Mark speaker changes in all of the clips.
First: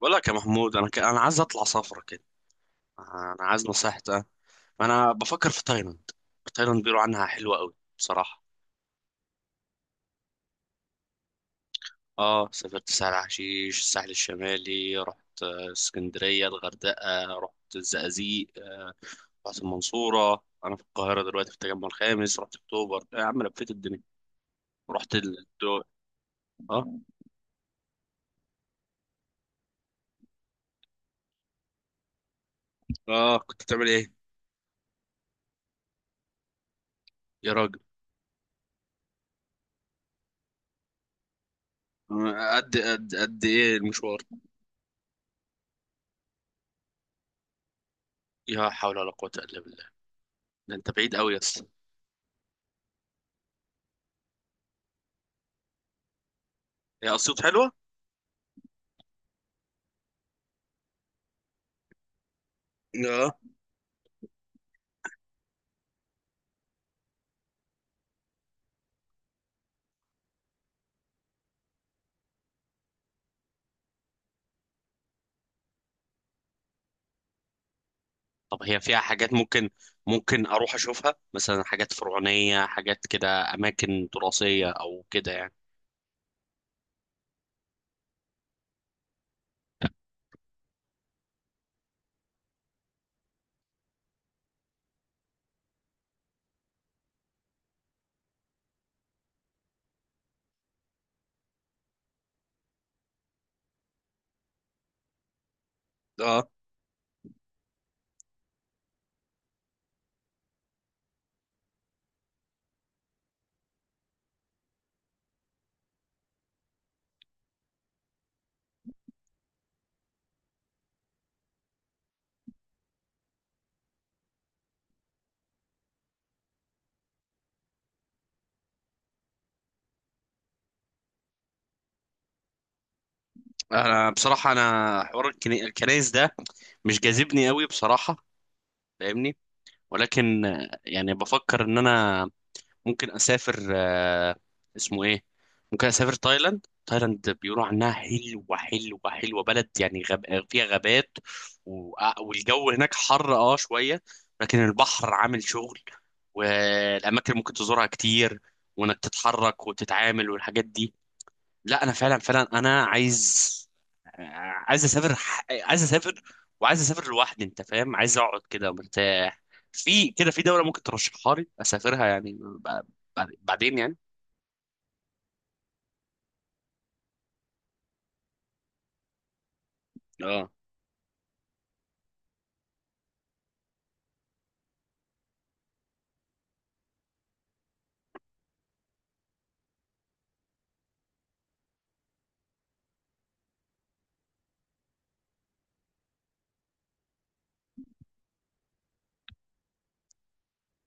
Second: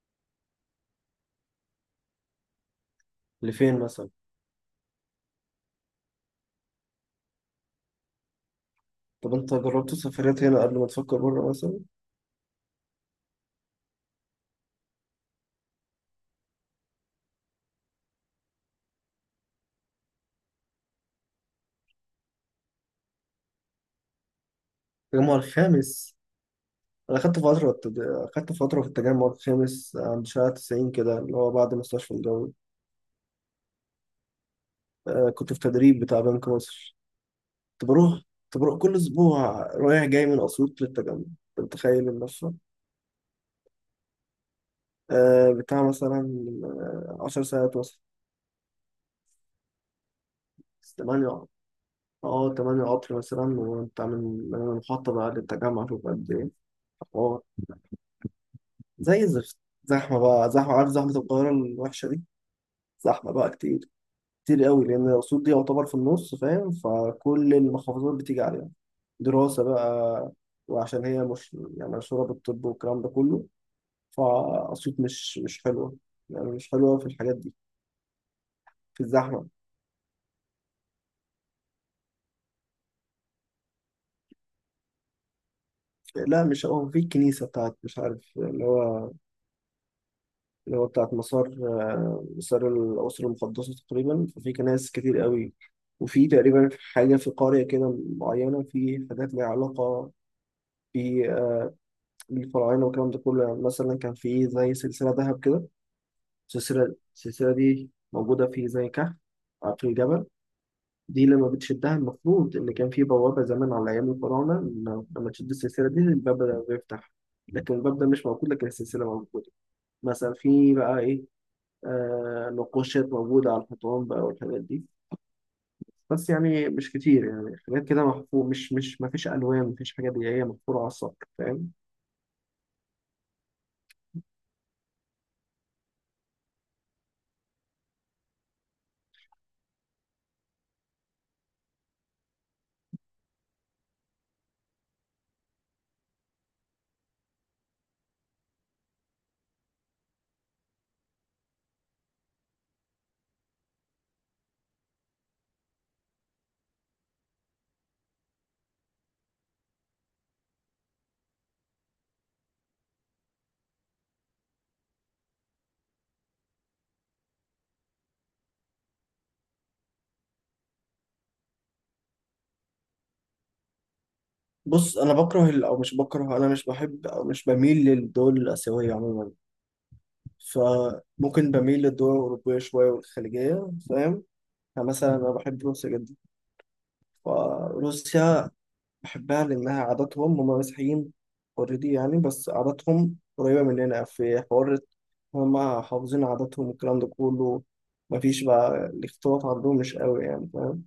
Speaker 1: بقول لك يا محمود، انا عايز اطلع سفره كده. انا عايز
Speaker 2: لفين مثلا؟
Speaker 1: نصيحتك. انا بفكر في تايلاند. تايلاند بيقولوا عنها حلوه قوي بصراحه.
Speaker 2: طب انت جربت سفريات هنا قبل ما تفكر بره مثلا؟
Speaker 1: اه، سافرت سهل حشيش، الساحل الشمالي، رحت اسكندريه، الغردقه، رحت الزقازيق، رحت المنصوره. انا في القاهره دلوقتي في التجمع الخامس، رحت اكتوبر. إيه يا عم، لفيت الدنيا، رحت
Speaker 2: التجمع
Speaker 1: الدول.
Speaker 2: الخامس.
Speaker 1: اه.
Speaker 2: انا خدت فتره التج... خدت فتره في التجمع الخامس عند شارع 90 كده اللي هو بعد مستشفى الجوي.
Speaker 1: اه، كنت بتعمل ايه؟
Speaker 2: آه، كنت في تدريب بتاع بنك مصر.
Speaker 1: يا راجل.
Speaker 2: كنت بروح كنت بروح كل اسبوع رايح جاي من اسيوط للتجمع. انت متخيل المشروع؟
Speaker 1: قد ايه المشوار؟
Speaker 2: آه، بتاع مثلا آه، 10 ساعات مثلا.
Speaker 1: يا حول ولا قوه الا بالله، ده انت بعيد قوي يا
Speaker 2: 8.
Speaker 1: اسطى.
Speaker 2: اه 8 قطر مثلا. وانت من المحطة بقى للتجمع شوف قد ايه.
Speaker 1: هي
Speaker 2: حوار.
Speaker 1: اسيوط حلوه؟
Speaker 2: زي الزفت. زحمة بقى زحمة، عارف، زحمة القاهرة الوحشة دي، زحمة
Speaker 1: اه.
Speaker 2: بقى كتير، كتير قوي لأن الأسيوط دي يعتبر في النص فاهم، فكل المحافظات بتيجي عليها دراسة بقى. وعشان هي مش يعني مشهورة بالطب والكلام ده كله، فأسيوط مش حلوة. يعني مش حلوة في الحاجات دي،
Speaker 1: طب هي فيها
Speaker 2: في
Speaker 1: حاجات،
Speaker 2: الزحمة.
Speaker 1: ممكن اروح اشوفها مثلا، حاجات فرعونية، حاجات كده، اماكن تراثية او كده يعني؟
Speaker 2: لا، مش هو في الكنيسة بتاعت مش عارف اللي هو، اللي هو بتاعت مسار، مسار الأسرة المقدسة تقريبا، ففي كنائس كتير قوي. وفي تقريبا حاجة في قرية كده معينة، في حاجات ليها علاقة ب- آه، بالفراعنة والكلام ده كله. يعني مثلا كان في زي سلسلة ذهب كده،
Speaker 1: اه.
Speaker 2: السلسلة دي موجودة في زي كهف في الجبل. دي لما بتشدها، المفروض إن كان في بوابة زمان على أيام الفراعنة، إن لما تشد السلسلة دي الباب ده بيفتح، لكن الباب ده مش موجود لكن السلسلة موجودة. مثلا في بقى إيه، آه، نقوشات موجودة على الحيطان بقى والحاجات دي، بس يعني مش كتير. يعني حاجات كده محفور، مش ما فيش ألوان، ما فيش حاجات، هي محفورة على السطح فاهم.
Speaker 1: انا بصراحة، انا حوار الكنايس ده مش جاذبني قوي بصراحة، فاهمني؟ ولكن يعني بفكر ان انا ممكن اسافر، اسمه ايه، ممكن اسافر تايلاند. تايلاند بيقولوا عنها حلوه حلوه حلوه. بلد يعني فيها غابات و... آه، والجو هناك حر شويه، لكن البحر عامل شغل، والاماكن اللي ممكن تزورها كتير، وانك تتحرك وتتعامل والحاجات دي. لا، انا فعلا فعلا انا عايز اسافر، عايز اسافر، وعايز اسافر لوحدي. انت فاهم، عايز اقعد كده مرتاح. في كده، في دولة ممكن ترشحها لي اسافرها يعني بعدين يعني؟
Speaker 2: بص، انا بكره او مش بكره، انا مش بحب او مش بميل للدول الاسيويه عموما.
Speaker 1: اه.
Speaker 2: فممكن بميل للدول الاوروبيه شويه والخليجيه فاهم. يعني مثلا انا بحب روسيا جدا، فروسيا بحبها لأنها عاداتهم هم مسيحيين اوريدي يعني، بس عاداتهم قريبة مننا في حوار. هم حافظين عاداتهم والكلام ده كله، مفيش بقى الاختلاط عندهم مش قوي يعني فاهم.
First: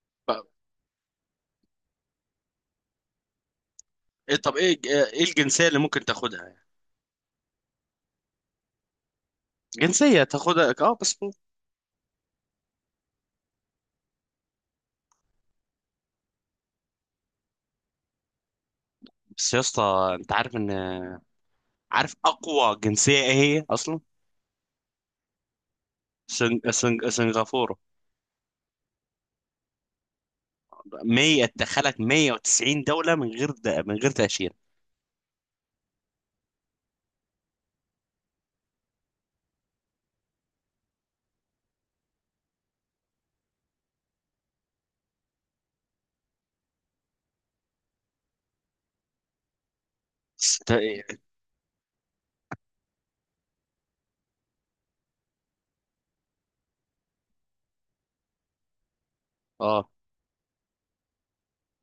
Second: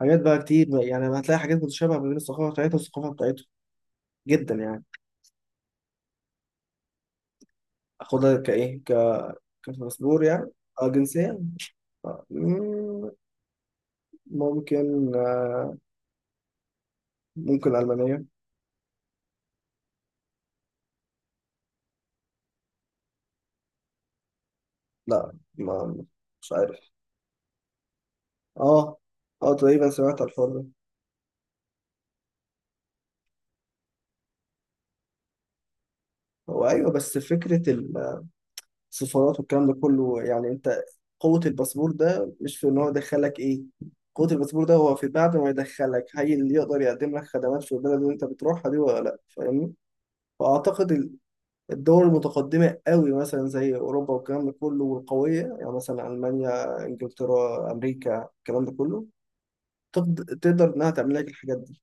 Speaker 2: حاجات بقى
Speaker 1: ب-
Speaker 2: كتير بقى، يعني هتلاقي حاجات متشابهة ما بين الثقافة بتاعتها والثقافة بتاعتهم
Speaker 1: إيه،
Speaker 2: جدا
Speaker 1: طب ايه
Speaker 2: يعني.
Speaker 1: ايه الجنسية اللي ممكن تاخدها يعني؟
Speaker 2: أخدها كإيه،
Speaker 1: جنسية
Speaker 2: كباسبور يعني؟
Speaker 1: تاخدها،
Speaker 2: أه،
Speaker 1: اه، بس.
Speaker 2: جنسية. آه، مم، ممكن آه، ممكن ألمانية.
Speaker 1: بس يا اسطى، انت عارف ان، عارف اقوى جنسية ايه هي اصلا؟
Speaker 2: لا، ما مش
Speaker 1: سنغ...
Speaker 2: عارف.
Speaker 1: سنغ... سنغافورة
Speaker 2: اه، اه، تقريبا سمعت الحوار ده.
Speaker 1: 100 تدخلك 190 دولة من غير من غير تأشيرة.
Speaker 2: هو ايوه، بس فكره ال سفارات والكلام ده كله يعني، انت قوة الباسبور ده مش في ان هو يدخلك ايه، قوة الباسبور ده هو في بعد ما يدخلك، هي اللي يقدر يقدم لك خدمات في البلد اللي انت بتروحها دي ولا لا فاهمني.
Speaker 1: ت-
Speaker 2: فاعتقد الدول المتقدمة قوي مثلا زي اوروبا والكلام ده كله والقوية، يعني مثلا المانيا، انجلترا، امريكا، الكلام ده كله
Speaker 1: اه.
Speaker 2: تقدر انها تعمل لك الحاجات دي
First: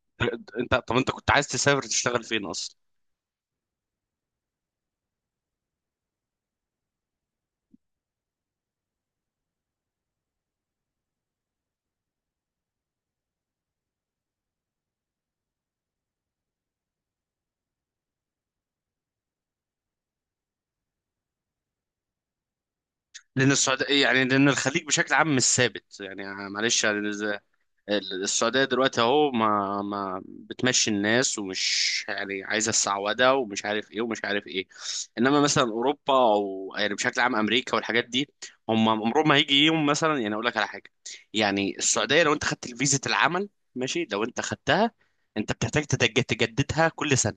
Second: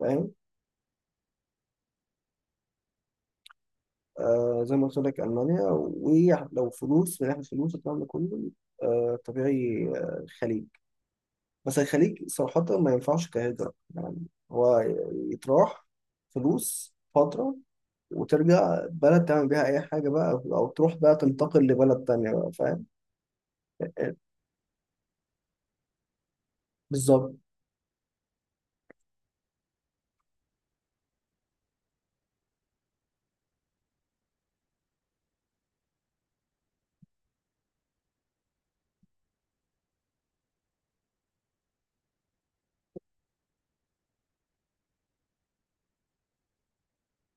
Speaker 2: فاهم.
Speaker 1: انت، طب انت كنت عايز تسافر تشتغل فين اصلا؟
Speaker 2: آه، زي ما قلت لك المانيا. ولو فلوس من ناحية فلوس الكلام ده كله، آه طبيعي، الخليج. بس الخليج صراحة ما ينفعش كهجرة يعني، هو يتراح فلوس فترة وترجع بلد تعمل بيها أي حاجة بقى، أو تروح بقى تنتقل لبلد تانية بقى فاهم.
Speaker 1: لان السعوديه إيه يعني، لان الخليج بشكل عام مش ثابت يعني. معلش يعني،
Speaker 2: بالظبط.
Speaker 1: السعوديه دلوقتي اهو، ما بتمشي الناس، ومش يعني عايزه السعوده، ومش عارف ايه ومش عارف ايه. انما مثلا اوروبا، او يعني بشكل عام امريكا والحاجات دي، هم عمرهم ما هيجي يوم. مثلا يعني اقول لك على حاجه، يعني السعوديه لو انت خدت فيزه العمل، ماشي، لو انت خدتها انت بتحتاج تجددها كل سنه،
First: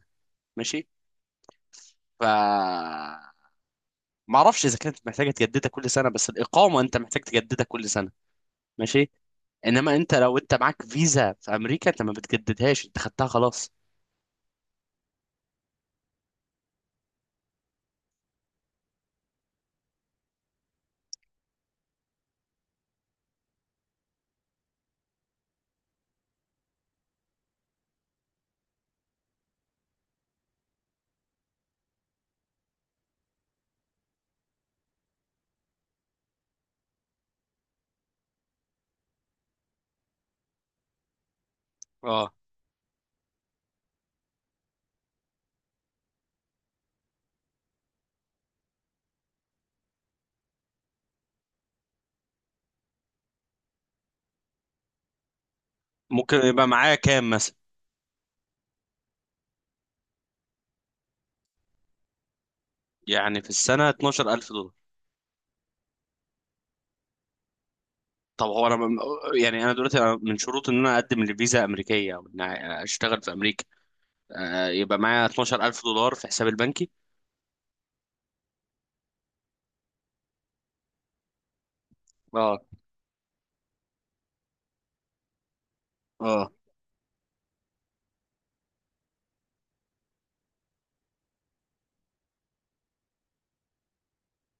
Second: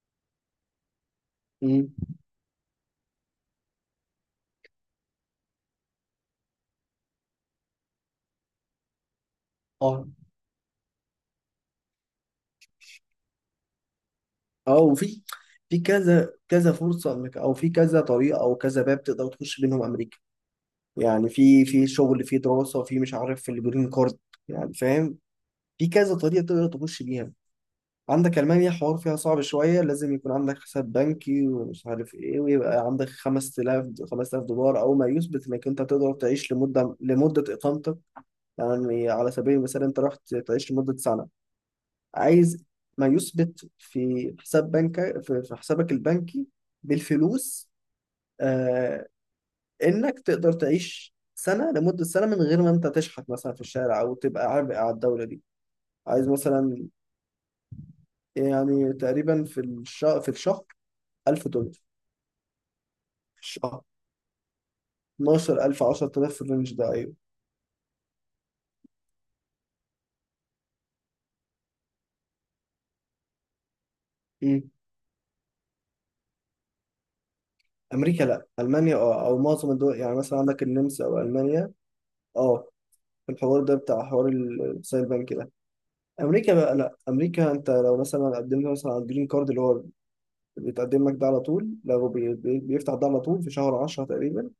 Speaker 1: ماشي.
Speaker 2: مم.
Speaker 1: ف ما اعرفش اذا كانت محتاجه تجددها كل سنه، بس الاقامه انت محتاج تجددها كل سنه، ماشي. انما
Speaker 2: اه،
Speaker 1: انت، لو انت معاك فيزا في امريكا، انت ما بتجددهاش، انت خدتها خلاص.
Speaker 2: اه، وفي في كذا كذا فرصة انك، او في كذا طريقة او كذا باب تقدر تخش منهم امريكا. يعني في في شغل، في دراسة، في مش عارف، في الجرين كارد يعني فاهم. في كذا طريقة تقدر تخش بيها. عندك ألمانيا حوار فيها صعب شوية، لازم يكون عندك حساب بنكي ومش عارف إيه، ويبقى عندك 5000، 5000 دولار أول ما يثبت إنك أنت تقدر تعيش لمدة إقامتك. يعني على سبيل المثال، أنت رحت تعيش لمدة سنة،
Speaker 1: اه.
Speaker 2: عايز ما يثبت في حساب بنك، في حسابك البنكي بالفلوس، آه، إنك تقدر تعيش سنة لمدة سنة من غير ما أنت تشحت مثلا في الشارع أو تبقى عبء على الدولة دي. عايز
Speaker 1: ممكن يبقى
Speaker 2: مثلا،
Speaker 1: معايا كام مثلا؟
Speaker 2: يعني تقريبا في الشهر، في الشهر 1000 دولار.
Speaker 1: يعني في
Speaker 2: مش- آه،
Speaker 1: السنه 12000 دولار؟
Speaker 2: 12000، 10000 في الرينج ده ايوه.
Speaker 1: طب هو انا يعني، انا دلوقتي أنا من شروط ان انا اقدم لفيزا امريكيه، او ان اشتغل في امريكا،
Speaker 2: مم.
Speaker 1: آه، يبقى معايا 12000 دولار في حسابي البنكي؟
Speaker 2: امريكا؟ لا، المانيا. اه، او معظم الدول يعني، مثلا عندك النمسا او المانيا.
Speaker 1: اه.
Speaker 2: اه، في الحوار ده بتاع حوار السايل بانك ده.
Speaker 1: اه.
Speaker 2: امريكا بقى لا، امريكا انت لو مثلا قدمت مثلا على الجرين كارد اللي هو بيتقدم لك ده على طول، لو بيفتح ده على طول في شهر 10 تقريبا.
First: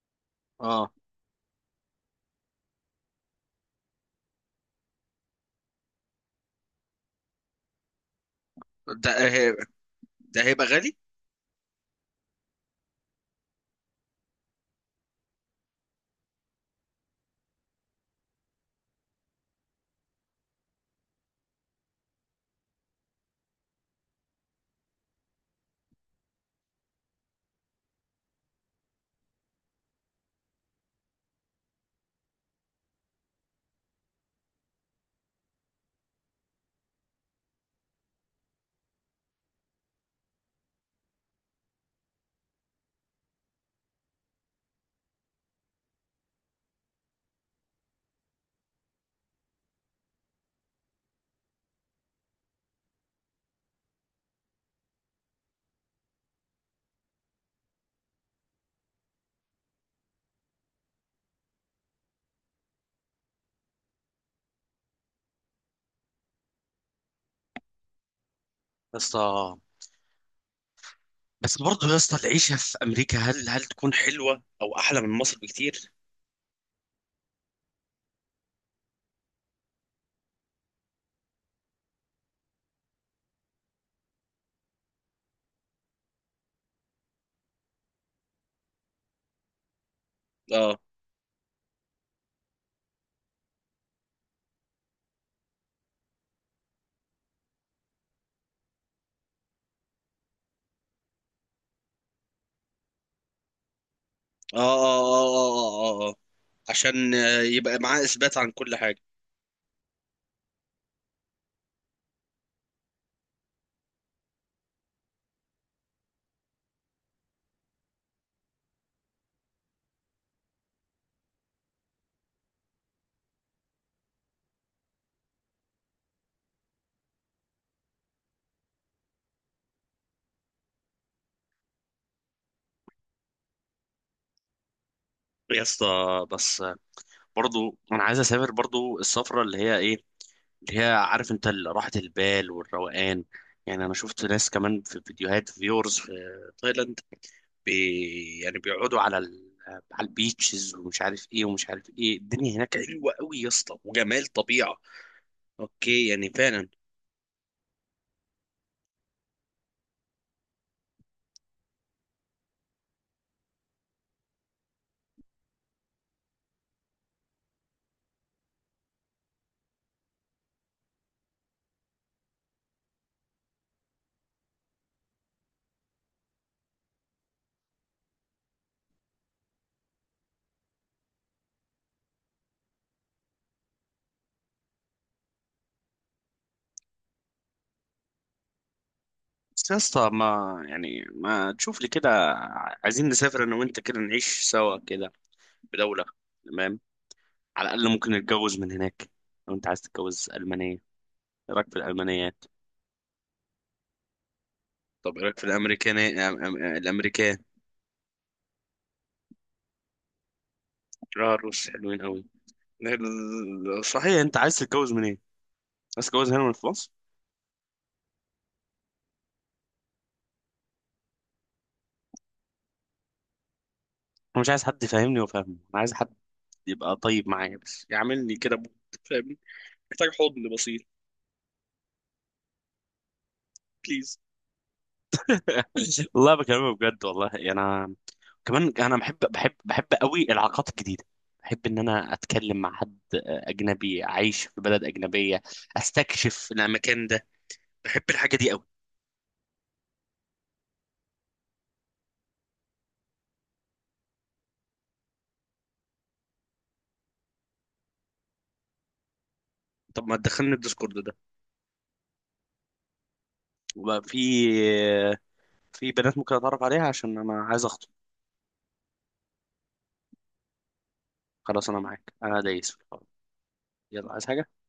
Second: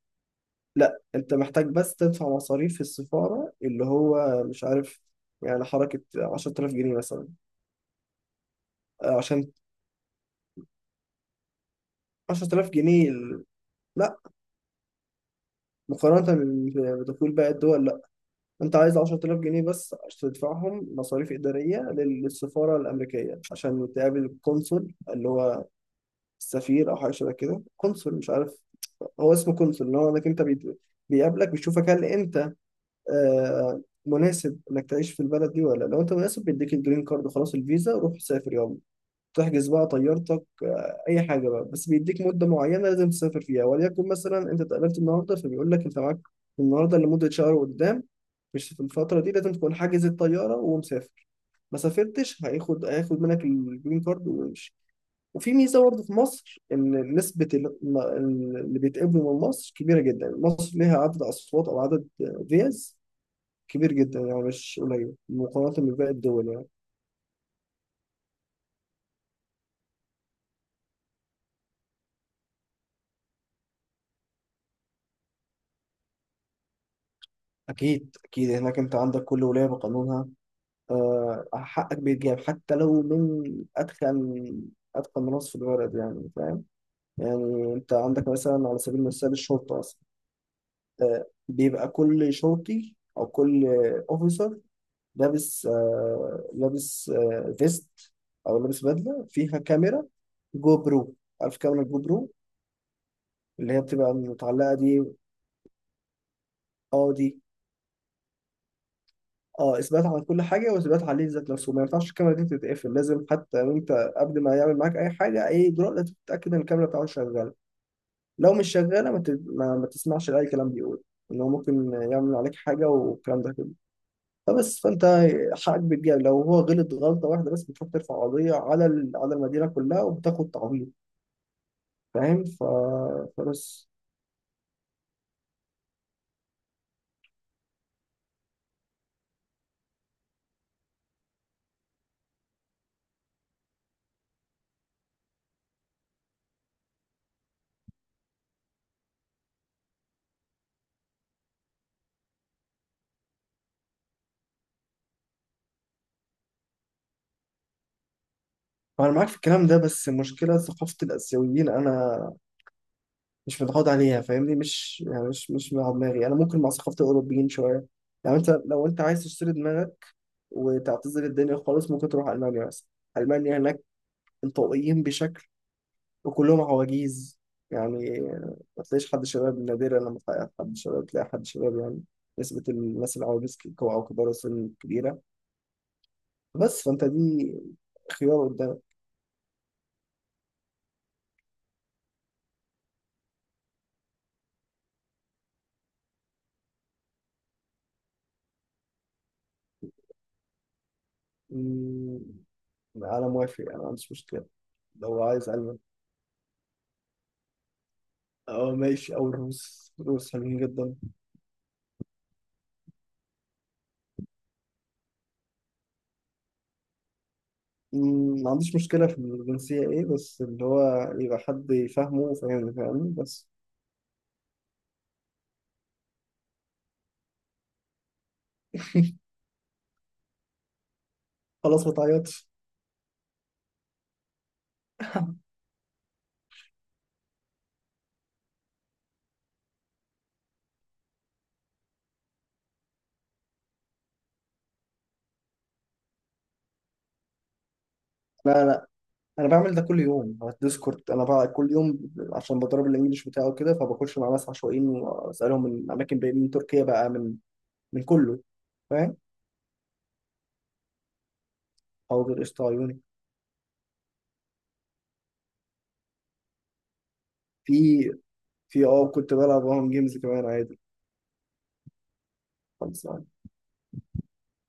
Speaker 1: اه.
Speaker 2: لا، انت محتاج بس تدفع مصاريف في السفاره اللي هو مش عارف، يعني حركه 10000 جنيه مثلا، آه،
Speaker 1: ده
Speaker 2: عشان
Speaker 1: هي- ده هيبقى غالي يا
Speaker 2: 10000 جنيه لا، مقارنه بدخول باقي الدول انت عايز 10000 جنيه بس عشان تدفعهم مصاريف اداريه للسفاره الامريكيه عشان تقابل القنصل اللي هو السفير او حاجه شبه كده، قنصل مش عارف. هو اسمه قنصل، اللي هو انك انت بيقابلك، بيشوفك هل انت آه، مناسب انك تعيش في البلد دي ولا لا. لو انت مناسب بيديك الجرين كارد خلاص، الفيزا روح سافر يلا، تحجز بقى طيارتك اي حاجه بقى. بس بيديك مده معينه لازم تسافر فيها، وليكن مثلا انت اتقابلت النهارده فبيقول لك انت معاك النهارده لمده شهر قدام، مش في الفتره دي لازم تكون حاجز الطياره ومسافر. ما سافرتش هياخد، هياخد منك الجرين كارد ويمشي. وفي ميزه برضه في مصر ان نسبه اللي بيتقبلوا من مصر كبيره جدا. مصر ليها عدد اصوات او عدد فيز كبير جدا، يعني مش قليل مقارنه بباقي الدول يعني.
Speaker 1: اسطى. بس برضه يا اسطى، العيشه في امريكا هل تكون حلوه او احلى من مصر بكتير؟
Speaker 2: اكيد اكيد هناك، انت عندك كل ولايه بقانونها، آه، حقك بيتجاب حتى لو من أتخن أتخن ناس في البلد يعني فاهم. يعني أنت عندك مثلا على سبيل المثال الشرطة مثلا،
Speaker 1: اه.
Speaker 2: آه، بيبقى كل شرطي أو كل أوفيسر لابس، لابس، فيست أو لابس بدلة فيها كاميرا جو برو. عارف كاميرا جو برو اللي هي بتبقى
Speaker 1: اه.
Speaker 2: متعلقة
Speaker 1: اه.
Speaker 2: دي.
Speaker 1: اه. اه، آه.
Speaker 2: اه،
Speaker 1: عشان
Speaker 2: دي
Speaker 1: يبقى معاه اثبات عن كل حاجه.
Speaker 2: اه، اثبات على كل حاجه، واثبات عليه ذات نفسه، ما ينفعش الكاميرا دي تتقفل، لازم حتى وانت قبل ما يعمل معاك اي حاجه، اي اجراء لازم تتاكد ان الكاميرا بتاعته شغاله. لو مش شغاله ما, ت... ما... ما تسمعش لاي كلام بيقول ان هو ممكن يعمل عليك حاجه والكلام ده كله. فبس فانت حقك بيتجاب. لو هو غلط غلطه واحده بس، بتروح ترفع قضيه على ال... على المدينه كلها وبتاخد تعويض فاهم فبس.
Speaker 1: يا اسطى، بس برضه انا عايز اسافر، برضه السفره اللي هي ايه، اللي هي عارف انت، راحه البال والروقان. يعني انا شفت ناس كمان في فيديوهات فيورز في تايلاند، يعني بيقعدوا على البيتشز، ومش عارف ايه ومش عارف ايه. الدنيا هناك حلوه قوي يا اسطى، وجمال طبيعه، اوكي يعني فعلا.
Speaker 2: انا معاك في الكلام ده، بس المشكله ثقافه الاسيويين انا مش متعود عليها فاهمني. مش يعني مش مع دماغي، انا ممكن مع ثقافه الاوروبيين شويه. يعني انت لو انت عايز تشتري دماغك وتعتزل الدنيا خالص، ممكن تروح المانيا مثلا. المانيا هناك انطوائيين بشكل وكلهم عواجيز يعني، ما تلاقيش حد شباب. نادرا لما تلاقي حد شباب تلاقي حد شباب يعني، نسبة الناس العواجيز أو كبار السن كبيرة. بس فأنت دي خيار قدامك.
Speaker 1: بس يا اسطى، ما يعني ما تشوف لي كده؟ عايزين نسافر انا وانت كده، نعيش سوا كده بدولة، تمام. على الاقل ممكن نتجوز من هناك. لو انت عايز تتجوز المانية، ايه رايك في
Speaker 2: أمم،
Speaker 1: الالمانيات؟
Speaker 2: أنا موافق، أنا ما عنديش مشكلة.
Speaker 1: طب
Speaker 2: لو
Speaker 1: ايه رايك في
Speaker 2: عايز ألمان،
Speaker 1: الامريكان؟ الامريكان.
Speaker 2: أه ماشي، أو الروس، الروس حلوين جدا.
Speaker 1: اه، الروس حلوين قوي. صحيح، انت عايز تتجوز من ايه؟ عايز تتجوز هنا من في مصر؟
Speaker 2: مم، ما عنديش مشكلة في الجنسية، إيه بس اللي هو يبقى حد يفهمه وفاهمني فاهمني بس.
Speaker 1: انا مش عايز حد يفهمني وفاهمه. انا عايز حد يبقى طيب معايا، بس يعمل لي كده بوت، فاهمني؟ محتاج حضن بسيط،
Speaker 2: خلاص ما تعيطش.
Speaker 1: بليز. والله بكلمك بجد والله، يعني انا كمان انا بحب بحب بحب قوي العلاقات الجديده، بحب ان انا اتكلم مع حد اجنبي، اعيش في بلد اجنبيه، استكشف المكان ده. بحب الحاجه دي قوي.
Speaker 2: لا لا، أنا بعمل ده كل يوم على الديسكورد أنا بقى، كل يوم عشان بدرب الإنجليش بتاعه كده، فبخش مع ناس عشوائيين وأسألهم من أماكن بعيدة، من تركيا بقى، من من كله فاهم.
Speaker 1: طب ما تدخلني الديسكورد ده؟
Speaker 2: حاضر قشطة عيوني.
Speaker 1: وبقى في بنات ممكن اتعرف عليها عشان انا عايز
Speaker 2: في
Speaker 1: اخطب.
Speaker 2: في كنت بلعب معاهم جيمز كمان عادي.
Speaker 1: خلاص، انا معاك انا دايس في الحوار.
Speaker 2: خلاص.
Speaker 1: يلا، عايز حاجه؟